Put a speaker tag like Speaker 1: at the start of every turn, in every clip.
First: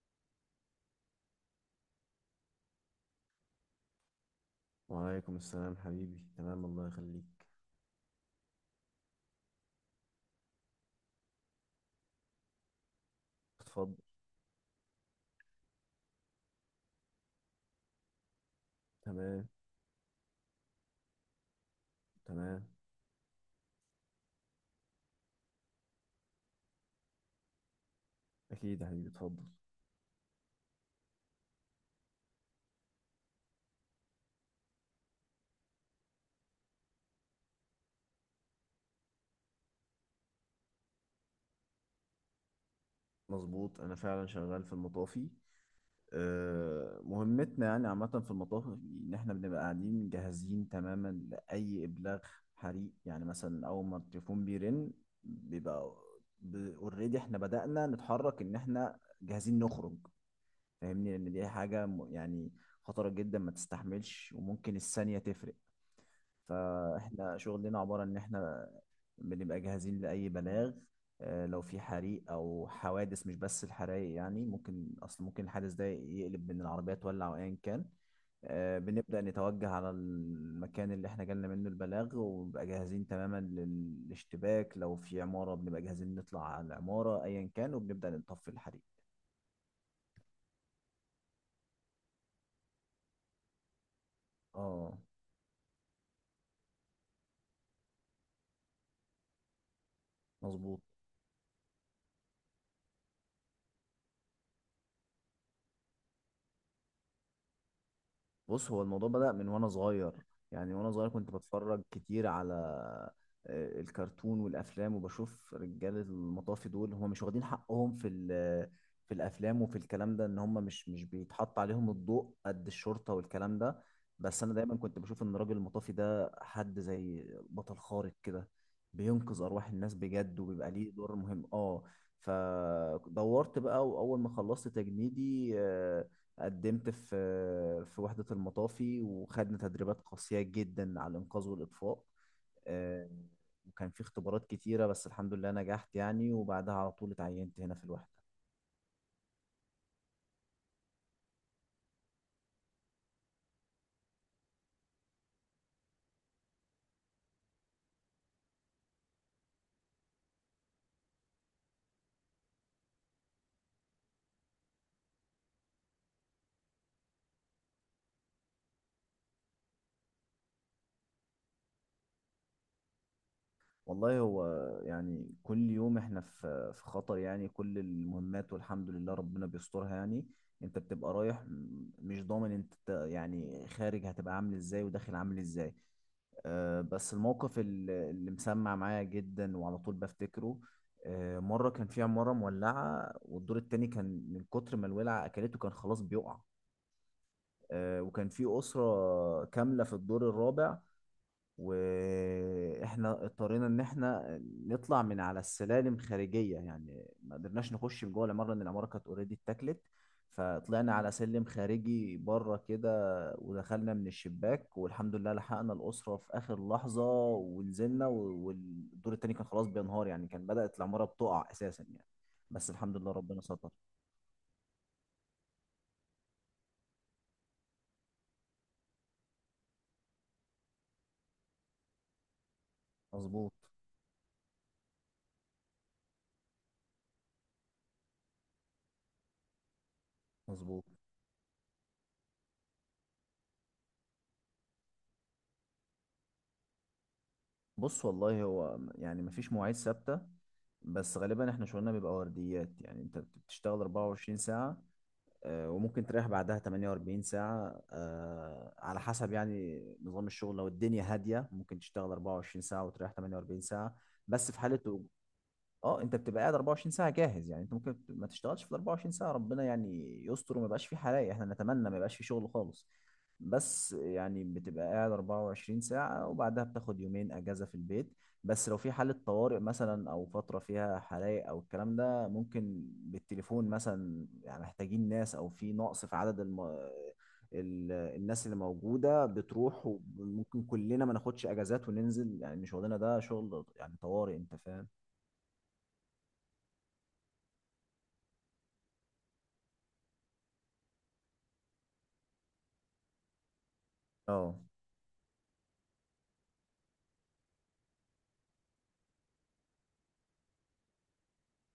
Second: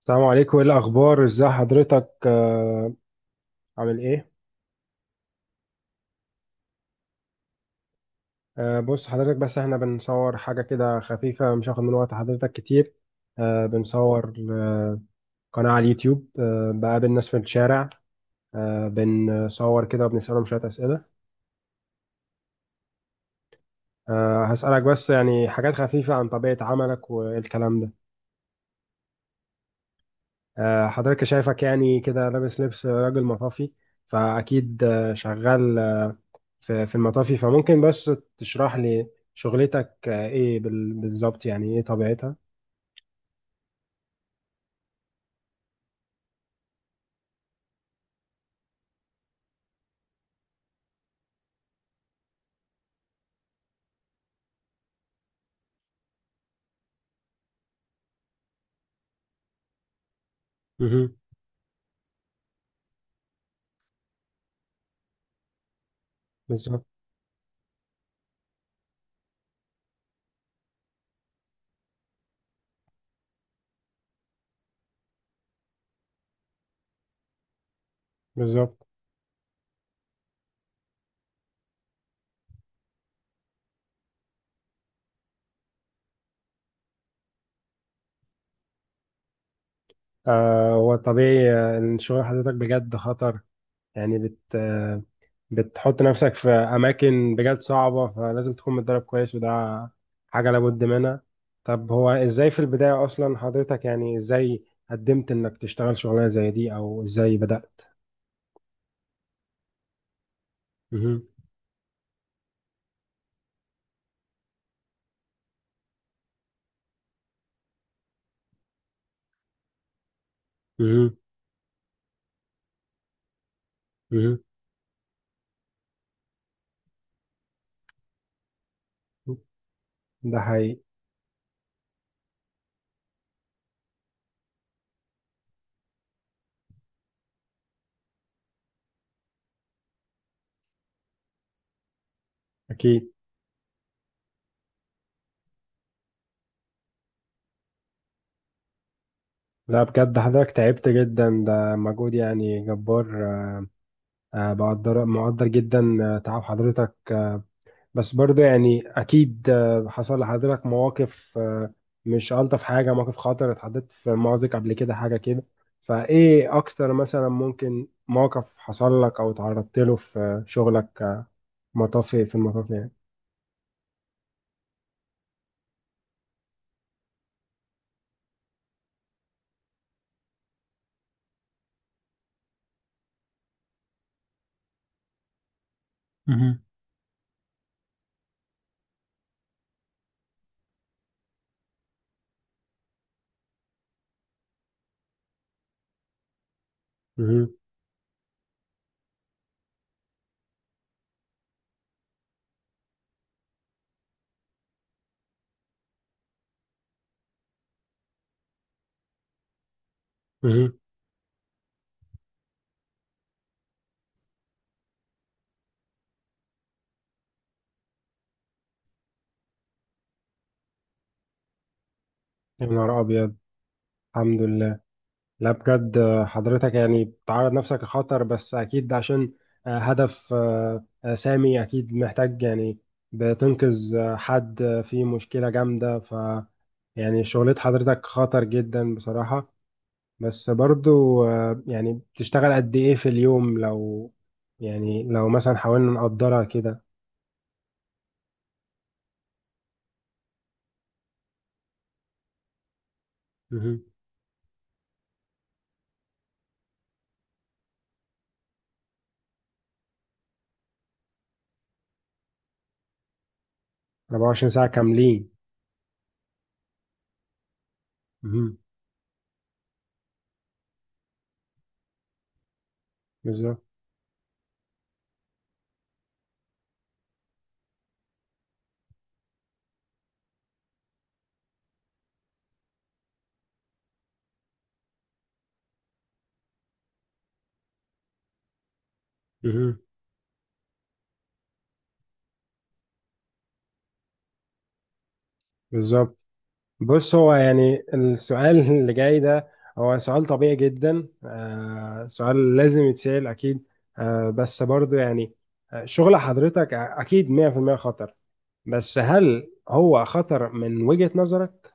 Speaker 1: السلام عليكم، ايه الاخبار؟ ازاي حضرتك؟ عامل ايه؟
Speaker 2: وعليكم السلام حبيبي، تمام الله يخليك.
Speaker 1: بص حضرتك، بس احنا بنصور حاجه كده خفيفه، مش هاخد من وقت حضرتك كتير.
Speaker 2: اتفضل.
Speaker 1: بنصور قناه على اليوتيوب، بقابل ناس في الشارع،
Speaker 2: تمام.
Speaker 1: بنصور كده وبنسالهم شويه اسئله.
Speaker 2: تمام.
Speaker 1: هسالك بس يعني حاجات خفيفه عن طبيعه عملك والكلام ده.
Speaker 2: اكيد يا حبيبي اتفضل.
Speaker 1: حضرتك شايفك يعني كده لابس لبس راجل مطافي، فاكيد شغال في المطافي، فممكن بس تشرح لي شغلتك ايه بالظبط، يعني ايه طبيعتها؟
Speaker 2: مظبوط، انا فعلا شغال في المطافي. مهمتنا يعني عامة في المطافي ان احنا بنبقى قاعدين جاهزين تماما لاي ابلاغ حريق. يعني مثلا اول ما التليفون بيرن، بيبقى اوريدي احنا بدأنا نتحرك، ان احنا جاهزين نخرج. فاهمني؟
Speaker 1: مهم.
Speaker 2: لان دي حاجة يعني خطرة جدا، ما تستحملش وممكن الثانية تفرق.
Speaker 1: بالظبط
Speaker 2: فاحنا شغلنا عبارة ان احنا بنبقى جاهزين لأي بلاغ. لو في حريق أو حوادث، مش بس الحرايق، يعني ممكن ممكن الحادث ده يقلب بإن العربية تولع أو أيا كان.
Speaker 1: بالظبط.
Speaker 2: بنبدأ نتوجه على المكان اللي احنا جالنا منه البلاغ، ونبقى جاهزين تماما للاشتباك. لو في عمارة بنبقى جاهزين نطلع على العمارة أيا كان، وبنبدأ نطفي الحريق.
Speaker 1: آه هو طبيعي، ان شغل حضرتك بجد خطر، يعني بت
Speaker 2: اه
Speaker 1: آه، بتحط نفسك في اماكن بجد صعبة، فلازم تكون متدرب كويس، وده حاجة
Speaker 2: مظبوط.
Speaker 1: لابد منها. طب هو ازاي في البداية اصلا حضرتك يعني ازاي قدمت انك تشتغل شغلانة زي دي، او ازاي بدأت؟
Speaker 2: بص، هو الموضوع بدأ من وانا صغير. يعني وانا صغير
Speaker 1: مهم.
Speaker 2: كنت بتفرج كتير على الكرتون والافلام، وبشوف رجال المطافي دول هم مش واخدين حقهم في الافلام وفي الكلام ده، ان هم مش
Speaker 1: مهم.
Speaker 2: بيتحط عليهم الضوء قد الشرطة والكلام ده.
Speaker 1: مهم.
Speaker 2: بس انا دايما كنت بشوف ان الراجل المطافي ده حد زي بطل خارق كده، بينقذ ارواح الناس
Speaker 1: ده
Speaker 2: بجد، وبيبقى
Speaker 1: حقيقي.
Speaker 2: ليه دور مهم اه. فدورت بقى، واول ما خلصت تجنيدي قدمت في وحدة المطافي، وخدنا تدريبات قاسية جدا على الإنقاذ والإطفاء.
Speaker 1: اكيد.
Speaker 2: آه، وكان في اختبارات كتيرة، بس الحمد لله نجحت يعني، وبعدها على طول اتعينت هنا في الوحدة.
Speaker 1: لا بجد حضرتك تعبت جدا، ده مجهود يعني جبار. بقدر مقدر جدا تعب حضرتك، بس برضه يعني أكيد حصل لحضرتك مواقف مش ألطف حاجة، مواقف خطر، اتحطيت في مأزق قبل كده، حاجة كده. فإيه أكتر مثلا ممكن موقف حصل لك أو تعرضت له في شغلك مطافي، في المطافي يعني؟
Speaker 2: والله هو يعني كل يوم احنا في خطر، يعني كل المهمات والحمد لله ربنا بيسترها يعني. انت بتبقى رايح، مش ضامن انت يعني خارج هتبقى عامل ازاي وداخل عامل ازاي.
Speaker 1: مهم.
Speaker 2: بس الموقف اللي مسمع معايا جدا وعلى طول بفتكره: مرة كان في عمارة مولعة، والدور التاني كان من كتر ما الولعة أكلته كان خلاص بيقع.
Speaker 1: مهم.
Speaker 2: وكان في أسرة كاملة في الدور الرابع، واحنا اضطرينا ان احنا نطلع من على السلالم خارجيه، يعني ما قدرناش نخش من جوه العماره، لان العماره كانت اوريدي اتاكلت.
Speaker 1: مهم.
Speaker 2: فطلعنا على سلم خارجي بره كده، ودخلنا من الشباك، والحمد لله لحقنا الاسره في اخر لحظه ونزلنا. والدور التاني كان خلاص بينهار، يعني كان بدات العماره بتقع اساسا يعني.
Speaker 1: يا
Speaker 2: بس الحمد
Speaker 1: نهار
Speaker 2: لله
Speaker 1: أبيض.
Speaker 2: ربنا ستر.
Speaker 1: الحمد لله. لا بجد حضرتك يعني بتعرض نفسك لخطر، بس أكيد عشان هدف سامي، أكيد محتاج يعني
Speaker 2: مظبوط.
Speaker 1: بتنقذ حد في مشكلة جامدة، يعني شغلة حضرتك خطر جدا بصراحة. بس
Speaker 2: مظبوط.
Speaker 1: برضو يعني بتشتغل قد إيه في اليوم، لو يعني لو مثلا حاولنا نقدرها كده؟
Speaker 2: بص والله هو يعني مفيش مواعيد ثابتة. بس غالبا احنا شغلنا بيبقى ورديات، يعني انت بتشتغل
Speaker 1: مهم.
Speaker 2: 24 ساعة، وممكن تريح بعدها 48 ساعة. على حسب يعني نظام الشغل. لو الدنيا هادية ممكن تشتغل 24 ساعة وتريح 48 ساعة.
Speaker 1: 24
Speaker 2: بس في
Speaker 1: ساعة
Speaker 2: حالة
Speaker 1: كاملين؟
Speaker 2: اه انت بتبقى قاعد 24 ساعة جاهز، يعني انت ممكن ما
Speaker 1: مهم.
Speaker 2: تشتغلش في ال 24 ساعة، ربنا يعني يستر وما يبقاش في حرايق، احنا نتمنى ما يبقاش في شغل خالص.
Speaker 1: بالظبط.
Speaker 2: بس يعني بتبقى قاعد 24 ساعة وبعدها بتاخد 2 يومين أجازة في البيت. بس لو في حالة طوارئ مثلا، أو فترة فيها حرائق أو الكلام ده، ممكن بالتليفون مثلا، يعني محتاجين ناس أو في نقص في عدد الناس اللي موجودة
Speaker 1: مهم.
Speaker 2: بتروح، وممكن كلنا ما ناخدش أجازات وننزل، يعني إن شغلنا ده شغل يعني طوارئ، أنت فاهم؟
Speaker 1: بالظبط. بص هو يعني السؤال اللي جاي ده، هو سؤال طبيعي جدا، سؤال لازم يتسأل أكيد. آه
Speaker 2: اه
Speaker 1: بس برضو يعني شغل حضرتك أكيد 100% خطر، بس هل هو خطر من وجهة نظرك؟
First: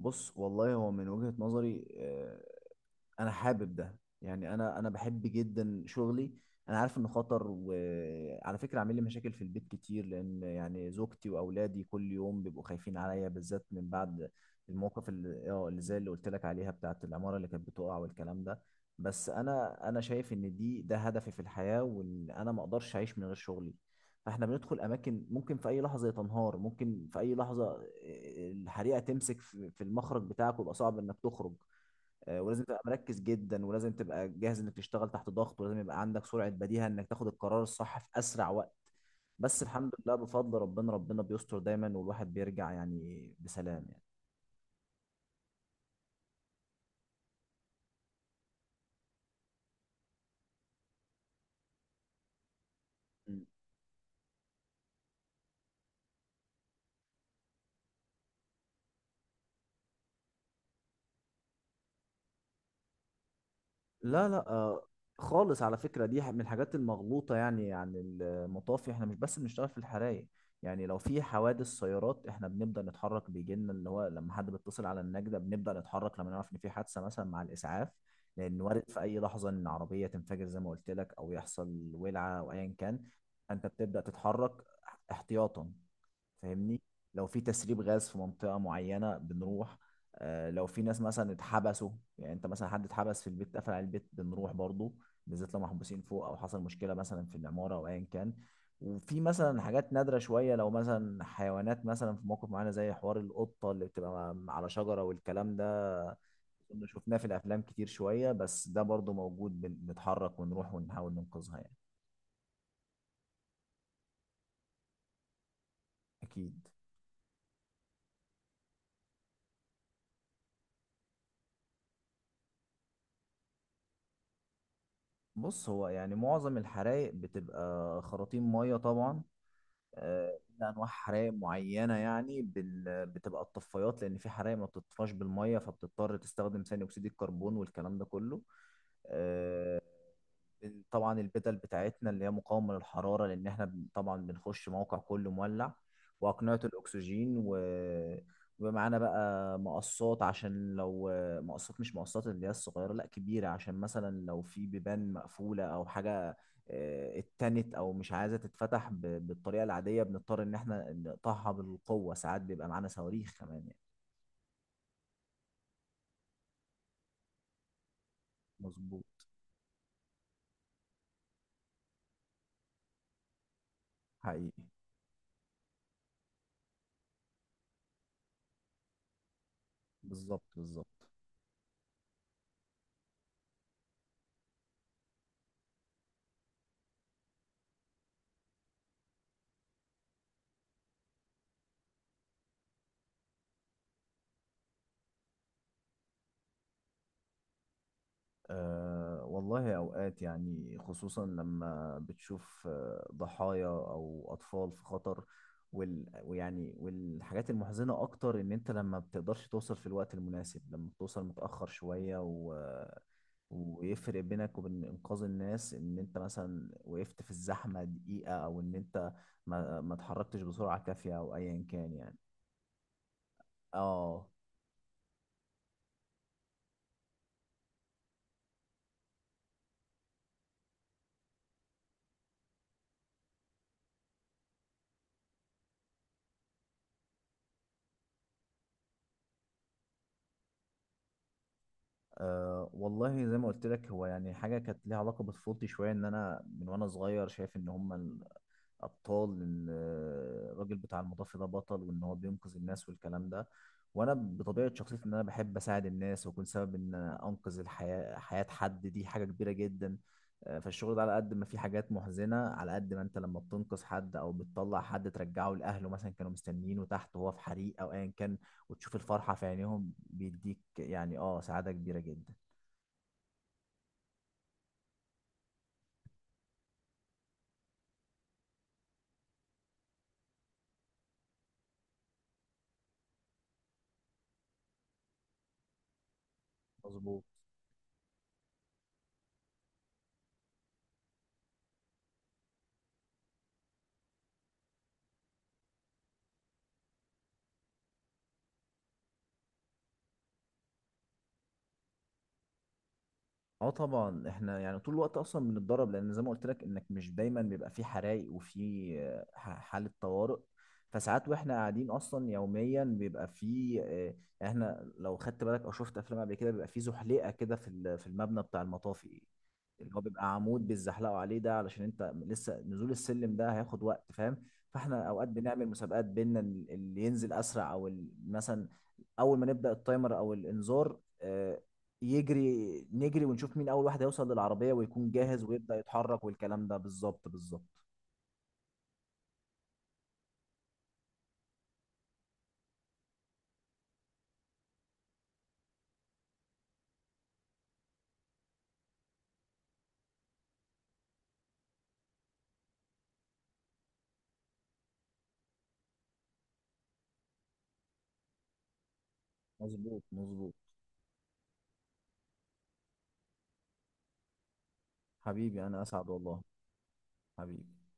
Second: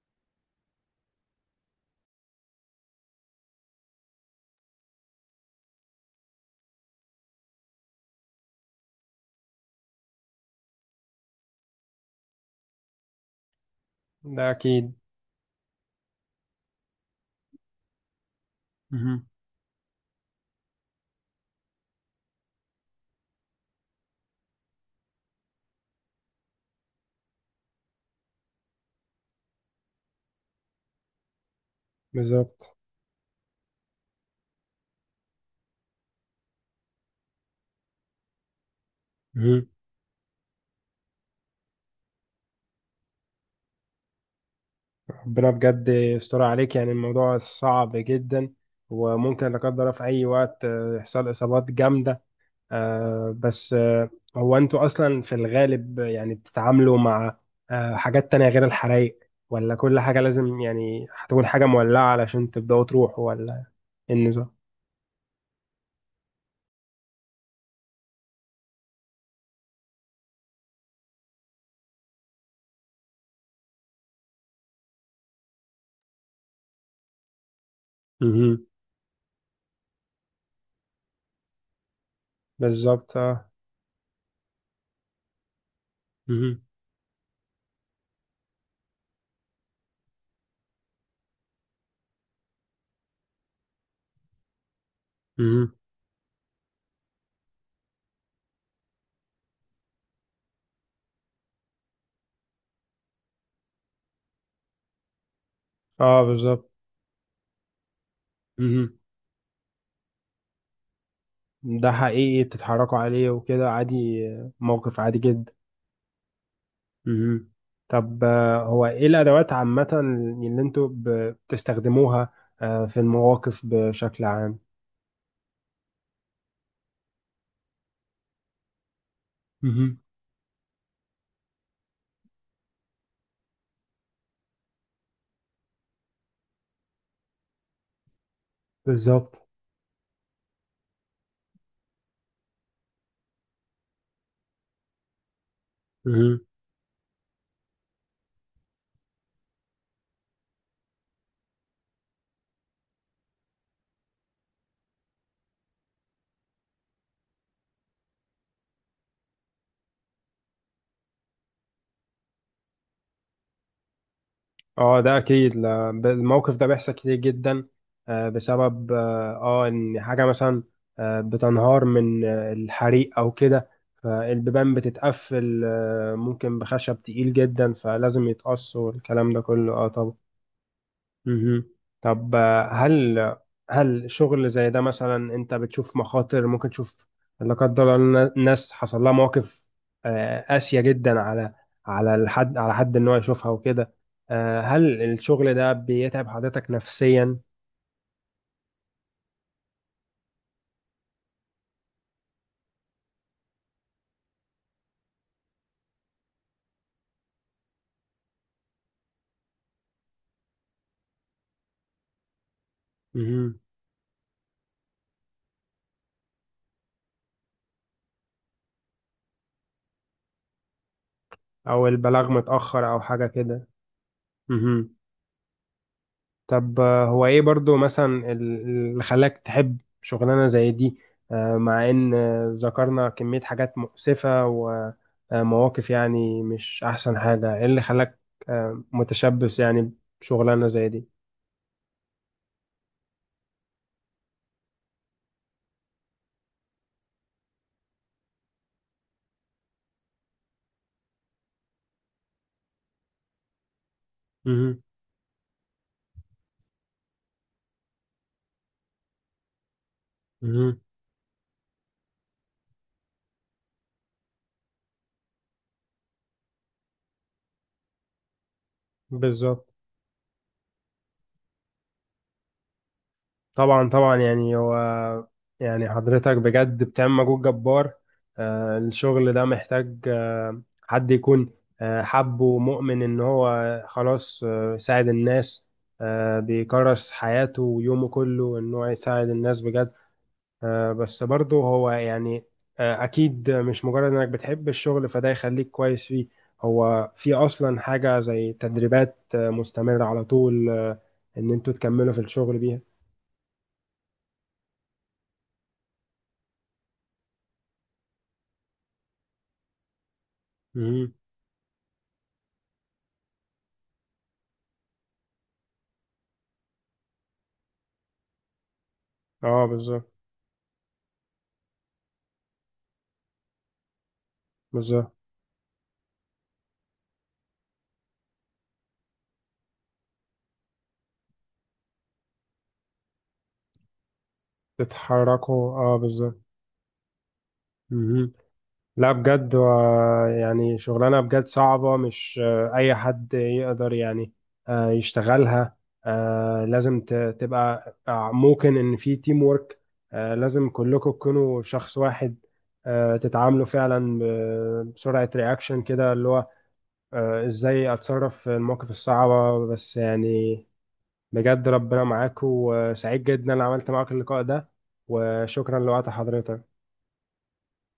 Speaker 2: بص والله هو من وجهة نظري، انا حابب ده، يعني انا بحب جدا شغلي. انا عارف انه خطر، وعلى فكره عامل لي مشاكل في البيت كتير، لان يعني زوجتي واولادي كل يوم بيبقوا خايفين عليا، بالذات من بعد
Speaker 1: ده أكيد.
Speaker 2: الموقف اللي اه اللي زي اللي قلت لك عليها بتاعت العماره اللي كانت بتقع والكلام ده.
Speaker 1: مهم.
Speaker 2: بس انا شايف ان ده هدفي في الحياه، وان انا ما اقدرش اعيش من غير شغلي. فاحنا بندخل اماكن ممكن في اي لحظه تنهار، ممكن في اي لحظه الحريقه تمسك في المخرج بتاعك، ويبقى صعب انك تخرج. ولازم
Speaker 1: بالظبط.
Speaker 2: تبقى مركز جدا، ولازم تبقى جاهز انك تشتغل تحت ضغط، ولازم يبقى عندك سرعة بديهة انك تاخد القرار الصح في اسرع وقت. بس
Speaker 1: مهم.
Speaker 2: الحمد لله بفضل ربنا، ربنا بيستر دايما، والواحد بيرجع يعني بسلام.
Speaker 1: ربنا بجد يستر عليك، يعني الموضوع صعب جدا، وممكن لا قدر الله في أي وقت يحصل إصابات جامدة. آه
Speaker 2: يعني
Speaker 1: بس هو انتوا اصلا في الغالب يعني بتتعاملوا مع حاجات تانية غير الحرايق، ولا كل حاجة لازم يعني هتكون حاجة مولعة علشان تبدأوا تروحوا، ولا إيه
Speaker 2: لا
Speaker 1: النظام؟
Speaker 2: خالص، على فكرة دي من الحاجات المغلوطة يعني عن المطافي. احنا مش بس بنشتغل في الحرايق. يعني لو في حوادث سيارات احنا بنبدأ نتحرك، بيجي لنا اللي هو لما حد بيتصل على النجدة بنبدأ نتحرك، لما نعرف ان في حادثة مثلا مع الإسعاف، لأن
Speaker 1: مهم.
Speaker 2: وارد في أي لحظة ان عربية تنفجر زي ما قلت لك، أو يحصل ولعة أو أيا كان.
Speaker 1: بالظبط. اه.
Speaker 2: أنت بتبدأ تتحرك احتياطا،
Speaker 1: مهم.
Speaker 2: فاهمني؟ لو في تسريب غاز في منطقة معينة بنروح. لو في ناس مثلا اتحبسوا، يعني انت مثلا حد اتحبس في البيت، قفل على البيت بنروح برضو، بالذات لو
Speaker 1: مهم.
Speaker 2: محبوسين فوق، او حصل مشكلة مثلا في العمارة او ايا كان. وفي مثلا حاجات نادرة شوية، لو مثلا حيوانات مثلا في موقف معينة، زي حوار القطة اللي بتبقى على شجرة والكلام ده.
Speaker 1: اه بالظبط.
Speaker 2: كنا شفناه في الافلام كتير شوية، بس ده
Speaker 1: مهم.
Speaker 2: برضو موجود، بنتحرك ونروح ونحاول ننقذها يعني.
Speaker 1: ده حقيقي بتتحركوا عليه وكده عادي، موقف عادي جدا.
Speaker 2: اكيد.
Speaker 1: مهم. طب هو ايه الادوات عامة اللي انتوا بتستخدموها في المواقف بشكل عام؟
Speaker 2: بص، هو يعني معظم الحرايق بتبقى خراطيم ميه طبعا.
Speaker 1: مهم.
Speaker 2: إلا انواع حرايق معينه يعني بتبقى الطفايات، لان في حرايق ما بتطفاش بالميه، فبتضطر تستخدم ثاني اكسيد الكربون والكلام ده كله.
Speaker 1: بالظبط.
Speaker 2: آه، طبعا البدل بتاعتنا اللي هي مقاومة للحرارة، لأن احنا طبعا بنخش موقع كله مولع،
Speaker 1: مهم.
Speaker 2: وأقنعة الأكسجين ومعانا بقى مقصات، عشان لو مش مقصات اللي هي الصغيرة، لا كبيرة، عشان مثلا لو في بيبان مقفولة أو حاجة اتنت أو مش عايزة تتفتح بالطريقة العادية، بنضطر إن احنا نقطعها بالقوة. ساعات بيبقى معانا صواريخ كمان يعني.
Speaker 1: اه ده اكيد. الموقف ده بيحصل كتير جدا، بسبب
Speaker 2: مظبوط.
Speaker 1: ان حاجه مثلا بتنهار من الحريق او كده،
Speaker 2: حقيقي.
Speaker 1: فالبيبان بتتقفل، ممكن بخشب تقيل جدا، فلازم يتقص، والكلام ده كله اه طبعا.
Speaker 2: بالظبط بالظبط.
Speaker 1: مهم. طب هل شغل زي ده مثلا، انت بتشوف مخاطر، ممكن تشوف لا قدر الله ناس حصل لها مواقف قاسية جدا على الحد، على حد ان هو يشوفها وكده؟ هل الشغل ده بيتعب حضرتك نفسيا؟
Speaker 2: أه والله أوقات يعني، خصوصا لما بتشوف ضحايا أو أطفال في خطر. والحاجات المحزنة أكتر إن أنت لما بتقدرش توصل في الوقت المناسب، لما بتوصل متأخر شوية،
Speaker 1: مهم.
Speaker 2: ويفرق بينك وبين إنقاذ الناس إن أنت مثلا وقفت في الزحمة دقيقة، أو إن أنت ما اتحركتش بسرعة كافية أو أيا
Speaker 1: او
Speaker 2: كان يعني.
Speaker 1: البلاغ متأخر او حاجة كده.
Speaker 2: اه.
Speaker 1: مهم. طب هو ايه برضو مثلا اللي خلاك تحب شغلانة زي دي، مع ان ذكرنا كمية حاجات مؤسفة ومواقف يعني مش احسن حاجة، ايه اللي خلاك متشبث يعني بشغلانة زي دي؟
Speaker 2: أه والله زي ما قلت لك، هو يعني حاجة كانت ليها علاقة بطفولتي شوية، إن أنا من وأنا صغير شايف إن هما الأبطال، إن الراجل بتاع المطافي ده بطل، وإن هو بينقذ الناس والكلام ده. وأنا بطبيعة
Speaker 1: مهم.
Speaker 2: شخصيتي إن أنا بحب أساعد الناس، وأكون سبب إن أنقذ حياة حد، دي حاجة كبيرة جدا.
Speaker 1: مهم.
Speaker 2: فالشغل ده على قد ما في حاجات محزنة، على قد ما أنت لما بتنقذ حد أو بتطلع حد ترجعه لأهله مثلا، كانوا مستنيينه تحت وهو في حريق أو أيا كان، وتشوف الفرحة في
Speaker 1: بالظبط.
Speaker 2: عينيهم، بيديك يعني اه سعادة كبيرة جدا.
Speaker 1: طبعا طبعا، يعني هو يعني حضرتك بجد بتعمل مجهود جبار. الشغل ده محتاج حد يكون حب ومؤمن ان هو خلاص يساعد الناس، بيكرس
Speaker 2: مظبوط.
Speaker 1: حياته ويومه كله ان هو يساعد الناس بجد. بس برضه هو يعني اكيد مش مجرد انك بتحب الشغل فده يخليك كويس فيه. هو في اصلا حاجة زي تدريبات مستمرة على طول ان انتوا تكملوا في الشغل بيها؟
Speaker 2: اه طبعا، احنا يعني طول الوقت اصلا بنتدرب، لان زي ما قلت لك انك مش دايما بيبقى في حرايق وفي حالة طوارئ.
Speaker 1: مهم.
Speaker 2: فساعات واحنا قاعدين اصلا يوميا بيبقى في يعني احنا لو خدت بالك او شفت افلام قبل كده، بيبقى في زحليقة كده في المبنى بتاع المطافي،
Speaker 1: اه
Speaker 2: اللي هو
Speaker 1: بالظبط
Speaker 2: بيبقى عمود بيتزحلقوا عليه ده، علشان انت لسه نزول السلم ده هياخد وقت، فاهم؟ فاحنا
Speaker 1: بالظبط،
Speaker 2: اوقات بنعمل مسابقات بينا، اللي ينزل اسرع، مثلا اول ما نبدا التايمر او الانذار، يجري نجري ونشوف مين اول واحد هيوصل للعربيه ويكون جاهز
Speaker 1: تتحركوا
Speaker 2: ويبدا
Speaker 1: اه
Speaker 2: يتحرك
Speaker 1: بالظبط.
Speaker 2: والكلام ده. بالظبط بالظبط.
Speaker 1: مهم. لا بجد يعني شغلانة بجد صعبة، مش أي حد يقدر يعني يشتغلها، لازم تبقى، ممكن إن في تيم وورك، لازم كلكم تكونوا شخص واحد، تتعاملوا فعلا بسرعة رياكشن كده اللي هو إزاي أتصرف في المواقف الصعبة، بس
Speaker 2: مظبوط مظبوط.
Speaker 1: يعني. بجد ربنا معاك، وسعيد جدا ان عملت معاك اللقاء ده،
Speaker 2: حبيبي
Speaker 1: وشكرا
Speaker 2: انا
Speaker 1: لوقت
Speaker 2: اسعد والله.
Speaker 1: حضرتك.
Speaker 2: حبيبي.